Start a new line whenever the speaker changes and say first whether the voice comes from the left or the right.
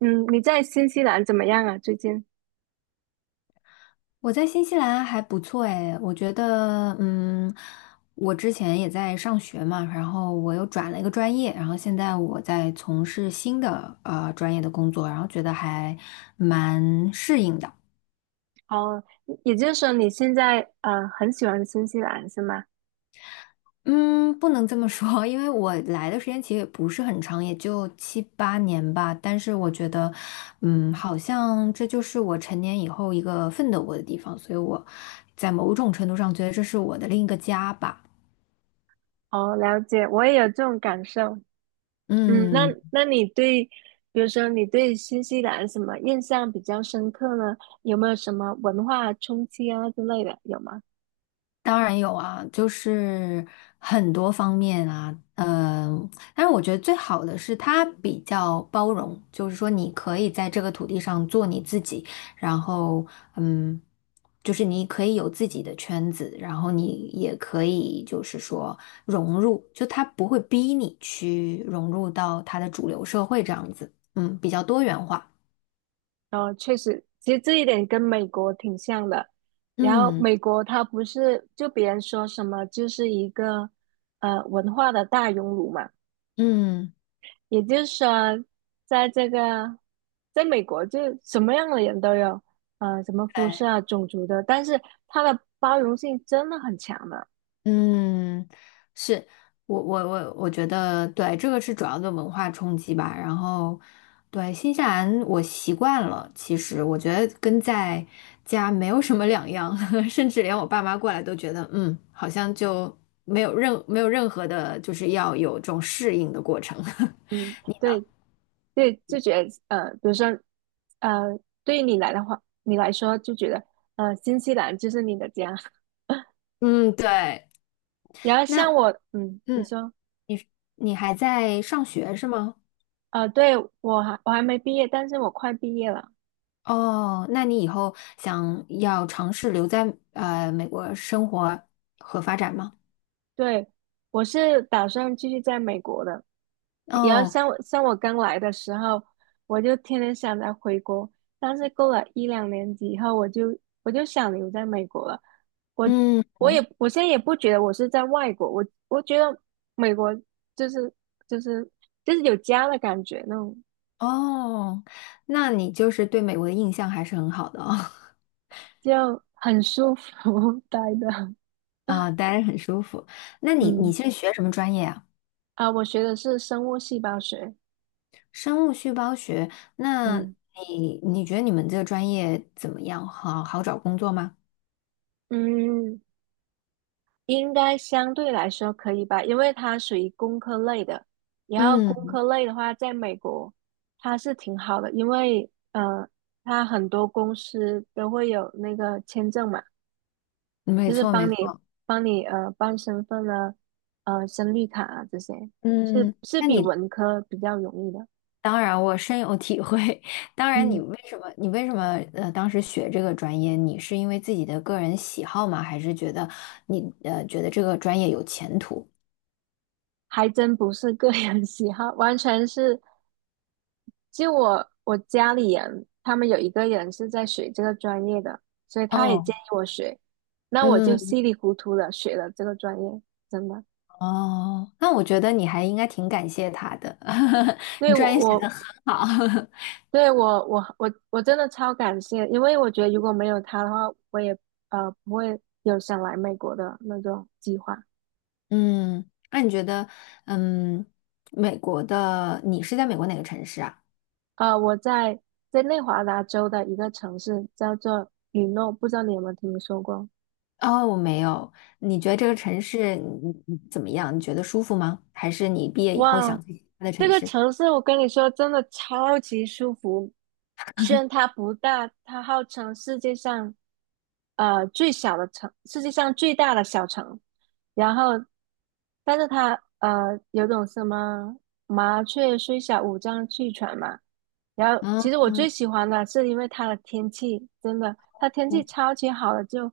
right: 嗯，你在新西兰怎么样啊？最近？
left: 我在新西兰还不错诶，我觉得，我之前也在上学嘛，然后我又转了一个专业，然后现在我在从事新的专业的工作，然后觉得还蛮适应的。
right: 哦，也就是说你现在很喜欢新西兰是吗？
left: 嗯，不能这么说，因为我来的时间其实也不是很长，也就七八年吧。但是我觉得，好像这就是我成年以后一个奋斗过的地方，所以我在某种程度上觉得这是我的另一个家吧。
right: 哦，了解，我也有这种感受。嗯，那
left: 嗯。
right: 那你对，比如说你对新西兰什么印象比较深刻呢？有没有什么文化冲击啊之类的？有吗？
left: 当然有啊，就是很多方面啊，但是我觉得最好的是它比较包容，就是说你可以在这个土地上做你自己，然后嗯，就是你可以有自己的圈子，然后你也可以就是说融入，就它不会逼你去融入到它的主流社会这样子，比较多元化。
right: 哦，确实，其实这一点跟美国挺像的。然后
left: 嗯
right: 美国它不是就别人说什么就是一个文化的大熔炉嘛。
left: 嗯。
right: 也就是说，在这个，在美国就什么样的人都有，呃，什么肤色
left: 对。
right: 啊、种族的，但是它的包容性真的很强的。
left: 嗯，是我觉得对，这个是主要的文化冲击吧。然后，对新西兰我习惯了，其实我觉得跟在家没有什么两样。甚至连我爸妈过来都觉得，好像就没有任何的，就是要有这种适应的过程。
right: 对对，就觉得呃，比如说，呃，对于你来的话，你来说就觉得，呃，新西兰就是你的家。
left: 嗯，对。
right: 然后像
left: 那
right: 我，嗯，你
left: 嗯，
right: 说，
left: 你还在上学是吗？
right: 呃，对，我还没毕业，但是我快毕业了。
left: 哦，那你以后想要尝试留在美国生活和发展吗？
right: 对，我是打算继续在美国的。然后
left: 哦，
right: 像我刚来的时候，我就天天想着回国，但是过了一两年级以后，我就想留在美国了。我
left: 嗯，
right: 我我现在也不觉得我是在外国，我我觉得美国就是就是就是有家的感觉，那种
left: 哦，那你就是对美国的印象还是很好的哦。
right: 就很舒服 待的。
left: 啊，待着很舒服。那你
right: 嗯
left: 现在学什么专业啊？
right: 啊，我学的是生物细胞学。
left: 生物细胞学。那
right: 嗯
left: 你觉得你们这个专业怎么样？好好找工作吗？
right: 嗯，应该相对来说可以吧，因为它属于工科类的。然后工
left: 嗯，
right: 科类的话，在美国它是挺好的，因为呃，它很多公司都会有那个签证嘛，
left: 没
right: 就是
left: 错没
right: 帮你
left: 错。
right: 帮你办身份啊，呃申绿卡啊这些，是
left: 嗯，
right: 是
left: 那
right: 比
left: 你
right: 文科比较容易的。
left: 当然，我深有体会。当然，你
right: 嗯
left: 为什么当时学这个专业？你是因为自己的个人喜好吗？还是觉得你觉得这个专业有前途？
right: 还真不是个人 喜好，完全是就我家里人他们有一个人是在学这个专业的，所以他也建
left: 哦，
right: 议我学，那我就
left: 嗯，
right: 稀里糊涂的学了这个专业，真的。
left: 哦，那我觉得你还应该挺感谢他的。
right: 对
left: 你专
right: 我
left: 业选得
right: 我
left: 很好。
right: 对我我我我真的超感谢，因为我觉得如果没有他的话，我也不会有想来美国的那种计划。
left: 嗯，那你觉得，嗯，美国的你是在美国哪个城市啊？
right: 呃，我在在内华达州的一个城市叫做雨诺，不知道你有没有听说过？
left: 哦，没有。你觉得这个城市你怎么样？你觉得舒服吗？还是你毕业以后
right: 哇，
left: 想去其他的
right: 这
left: 城
right: 个
left: 市？
right: 城市我跟你说，真的超级舒服。虽然它不大，它号称世界上最小的城，世界上最大的小城。然后，但是他呃有种什么麻雀虽小，五脏俱全嘛。然后，
left: 嗯
right: 其实我最
left: 嗯
right: 喜欢的是因为它的天气，真的，它天气
left: 嗯
right: 超级好的，就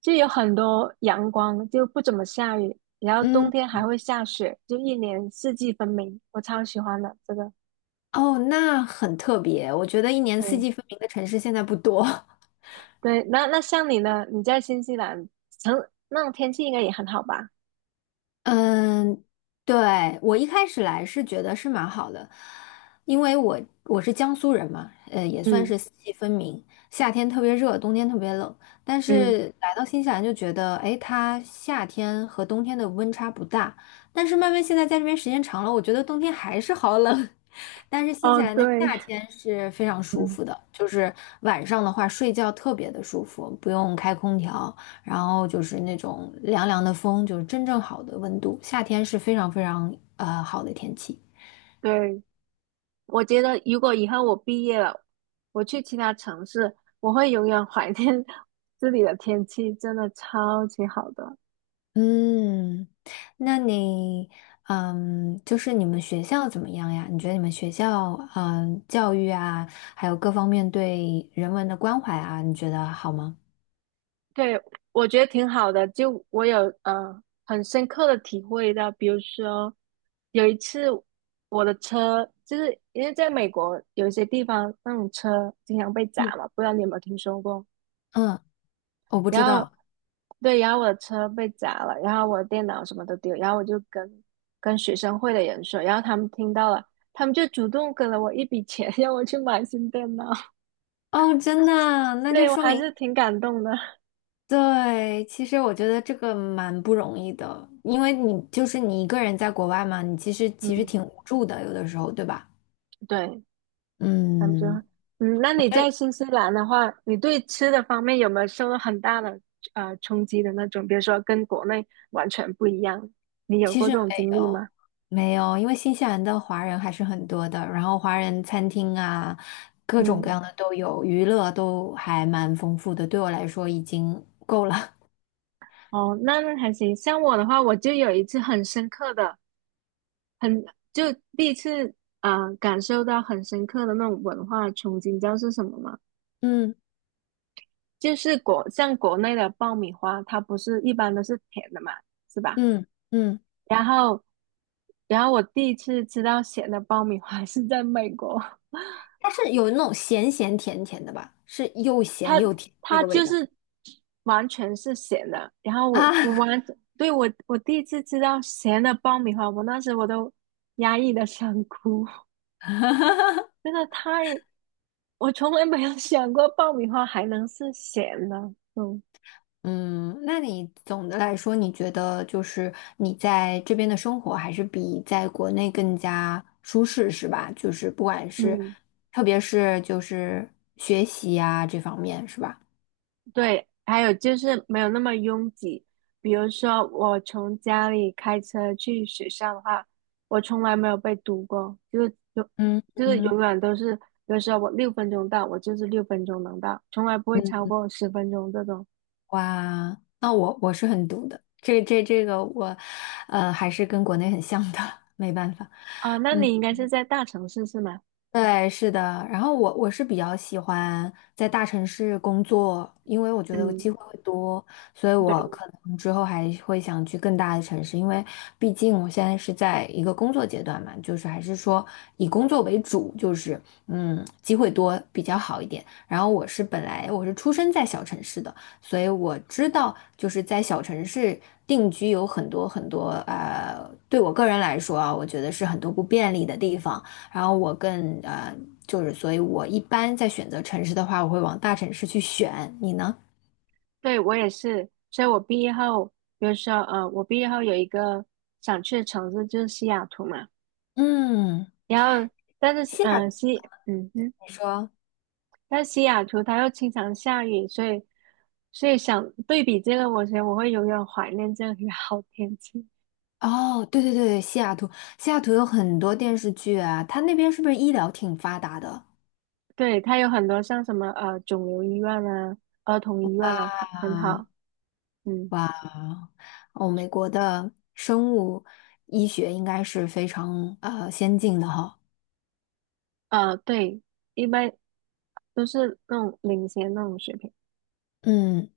right: 就有很多阳光，就不怎么下雨，然后冬
left: 嗯，
right: 天还会下雪，就一年四季分明，我超喜欢的这个。
left: 哦，那很特别。我觉得一年四
right: 嗯，
left: 季分明的城市现在不多。
right: 对，那像你呢？你在新西兰，成那种天气应该也很好吧？
left: 嗯，对，我一开始来是觉得是蛮好的，因为我是江苏人嘛，也算
right: 嗯
left: 是四季分明，夏天特别热，冬天特别冷。但
right: 嗯，
left: 是来到新西兰就觉得，哎，它夏天和冬天的温差不大。但是慢慢现在在这边时间长了，我觉得冬天还是好冷。但是新西
right: 哦
left: 兰的
right: 对，
left: 夏天是非常 舒
right: 嗯
left: 服的，就是晚上的话睡觉特别的舒服，不用开空调。然后就是那种凉凉的风，就是真正好的温度。夏天是非常非常好的天气。
right: 对。我觉得如果以后我毕业了，我去其他城市，我会永远怀念 这里的天气，真的超级好的。
left: 嗯，那你就是你们学校怎么样呀？你觉得你们学校教育啊，还有各方面对人文的关怀啊，你觉得好吗？
right: 对，我觉得挺好的，就我有很深刻的体会到，比如说有一次我的车，就是因为在美国有一些地方那种车经常被砸
left: 嗯，
right: 嘛，不知道你有没有听说过？
left: 嗯，我不知
right: 然后
left: 道。
right: 对，然后我的车被砸了，然后我的电脑什么都丢，然后我就跟学生会的人说，然后他们听到了，他们就主动给了我一笔钱，让我去买新电脑。
left: 哦，真的啊， 那
right: 对，
left: 就
right: 我
left: 说
right: 还
left: 明。
right: 是挺感动的。
left: 对，其实我觉得这个蛮不容易的，因为你就是你一个人在国外嘛，你其实
right: 嗯，
left: 挺无助的，有的时候，对吧？
right: 对，他们觉，
left: 嗯，
right: 嗯，那
left: 我
right: 你
left: 觉得
right: 在新西兰的话，你对吃的方面有没有受到很大的冲击的那种？比如说跟国内完全不一样，你有
left: 其
right: 过
left: 实
right: 这种
left: 没
right: 经历
left: 有
right: 吗？
left: 没有，因为新西兰的华人还是很多的，然后华人餐厅啊，各种各
right: 嗯，
left: 样的都有，娱乐都还蛮丰富的，对我来说已经够了。
right: 哦，那还行。像我的话，我就有一次很深刻的。很就第一次啊，感受到很深刻的那种文化冲击，你知道是什么吗？
left: 嗯
right: 就是国像国内的爆米花，它不是一般都是甜的嘛，是吧？
left: 嗯嗯，
right: 然后然后我第一次吃到咸的爆米花 是在美国，
left: 它是有那种咸咸甜甜的吧，是又
right: 它
left: 咸又甜那
right: 它
left: 个味
right: 就
left: 道
right: 是完全是咸的。然后我我
left: 啊。
right: 完 对我我第一次吃到咸的爆米花，我那时我都压抑的想哭，真的太我从来没有想过爆米花还能是咸的。嗯
left: 嗯，那你总的来说，你觉得就是你在这边的生活还是比在国内更加舒适，是吧？就是不管是，
right: 嗯，
left: 特别是就是学习呀、这方面，是吧？
right: 对，还有就是没有那么拥挤。比如说，我从家里开车去学校的话，我从来没有被堵过，就是永
left: 嗯
right: 就是
left: 嗯，
right: 永远都是，比如说我六分钟到，我就是六分钟能到，从来不会超过十分钟这种。
left: 哇，那我是很毒的，这个我，还是跟国内很像的。没办法。
right: 啊，那
left: 嗯。
right: 你应该是在大城市是吗？
left: 对，是的。然后我是比较喜欢在大城市工作，因为我觉得
right: 嗯，
left: 机会会多，所以我
right: 对。
left: 可能之后还会想去更大的城市，因为毕竟我现在是在一个工作阶段嘛，就是还是说以工作为主，就是机会多比较好一点。然后本来我是出生在小城市的，所以我知道就是在小城市定居有很多很多对我个人来说啊，我觉得是很多不便利的地方。然后我更就是所以，我一般在选择城市的话，我会往大城市去选。你呢？
right: 对，我也是，所以我毕业后，比如说，呃，我毕业后有一个想去的城市就是西雅图嘛，
left: 嗯，
right: 然后但是，
left: 你
right: 呃，西，嗯哼，
left: 说。
right: 但西雅图它又经常下雨，所以，所以想对比这个，我觉得我会永远怀念这里的 好天气。
left: 哦，对对对，西雅图，西雅图有很多电视剧啊，它那边是不是医疗挺发达的
right: 对，它有很多像什么呃肿瘤医院啊、儿童医院啊，很
left: 啊？
right: 好，嗯，
left: 哇，哦，美国的生物医学应该是非常先进的哈。
right: 呃，对，一般都是那种领先那种水平。
left: 嗯，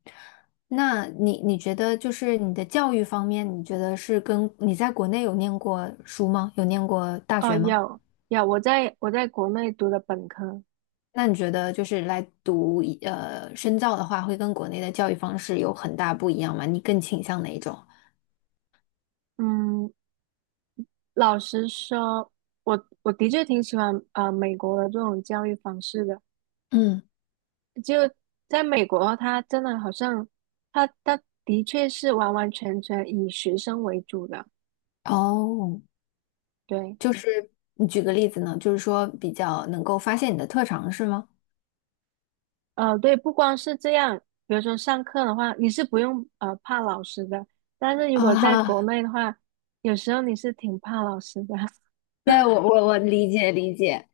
left: 那你觉得就是你的教育方面，你觉得是跟你在国内有念过书吗？有念过大
right: 哦，
left: 学吗？
right: 有，我在国内读的本科。
left: 那你觉得就是来读深造的话，会跟国内的教育方式有很大不一样吗？你更倾向哪一种？
right: 嗯，老实说，我我的确挺喜欢美国的这种教育方式的。
left: 嗯，
right: 就在美国，他真的好像，他他的确是完完全全以学生为主的。
left: 哦，
right: 对，
left: 就是你举个例子呢，就是说比较能够发现你的特长是吗？
right: 呃，对，不光是这样，比如说上课的话，你是不用呃怕老师的，但是如果在
left: 啊，
right: 国内的话，有时候你是挺怕老师的。
left: 对，我理解理解，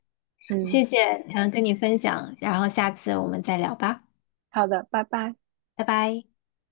left: 谢
right: 嗯，
left: 谢，跟你分享，然后下次我们再聊吧，
right: 好的，拜拜。
left: 拜拜。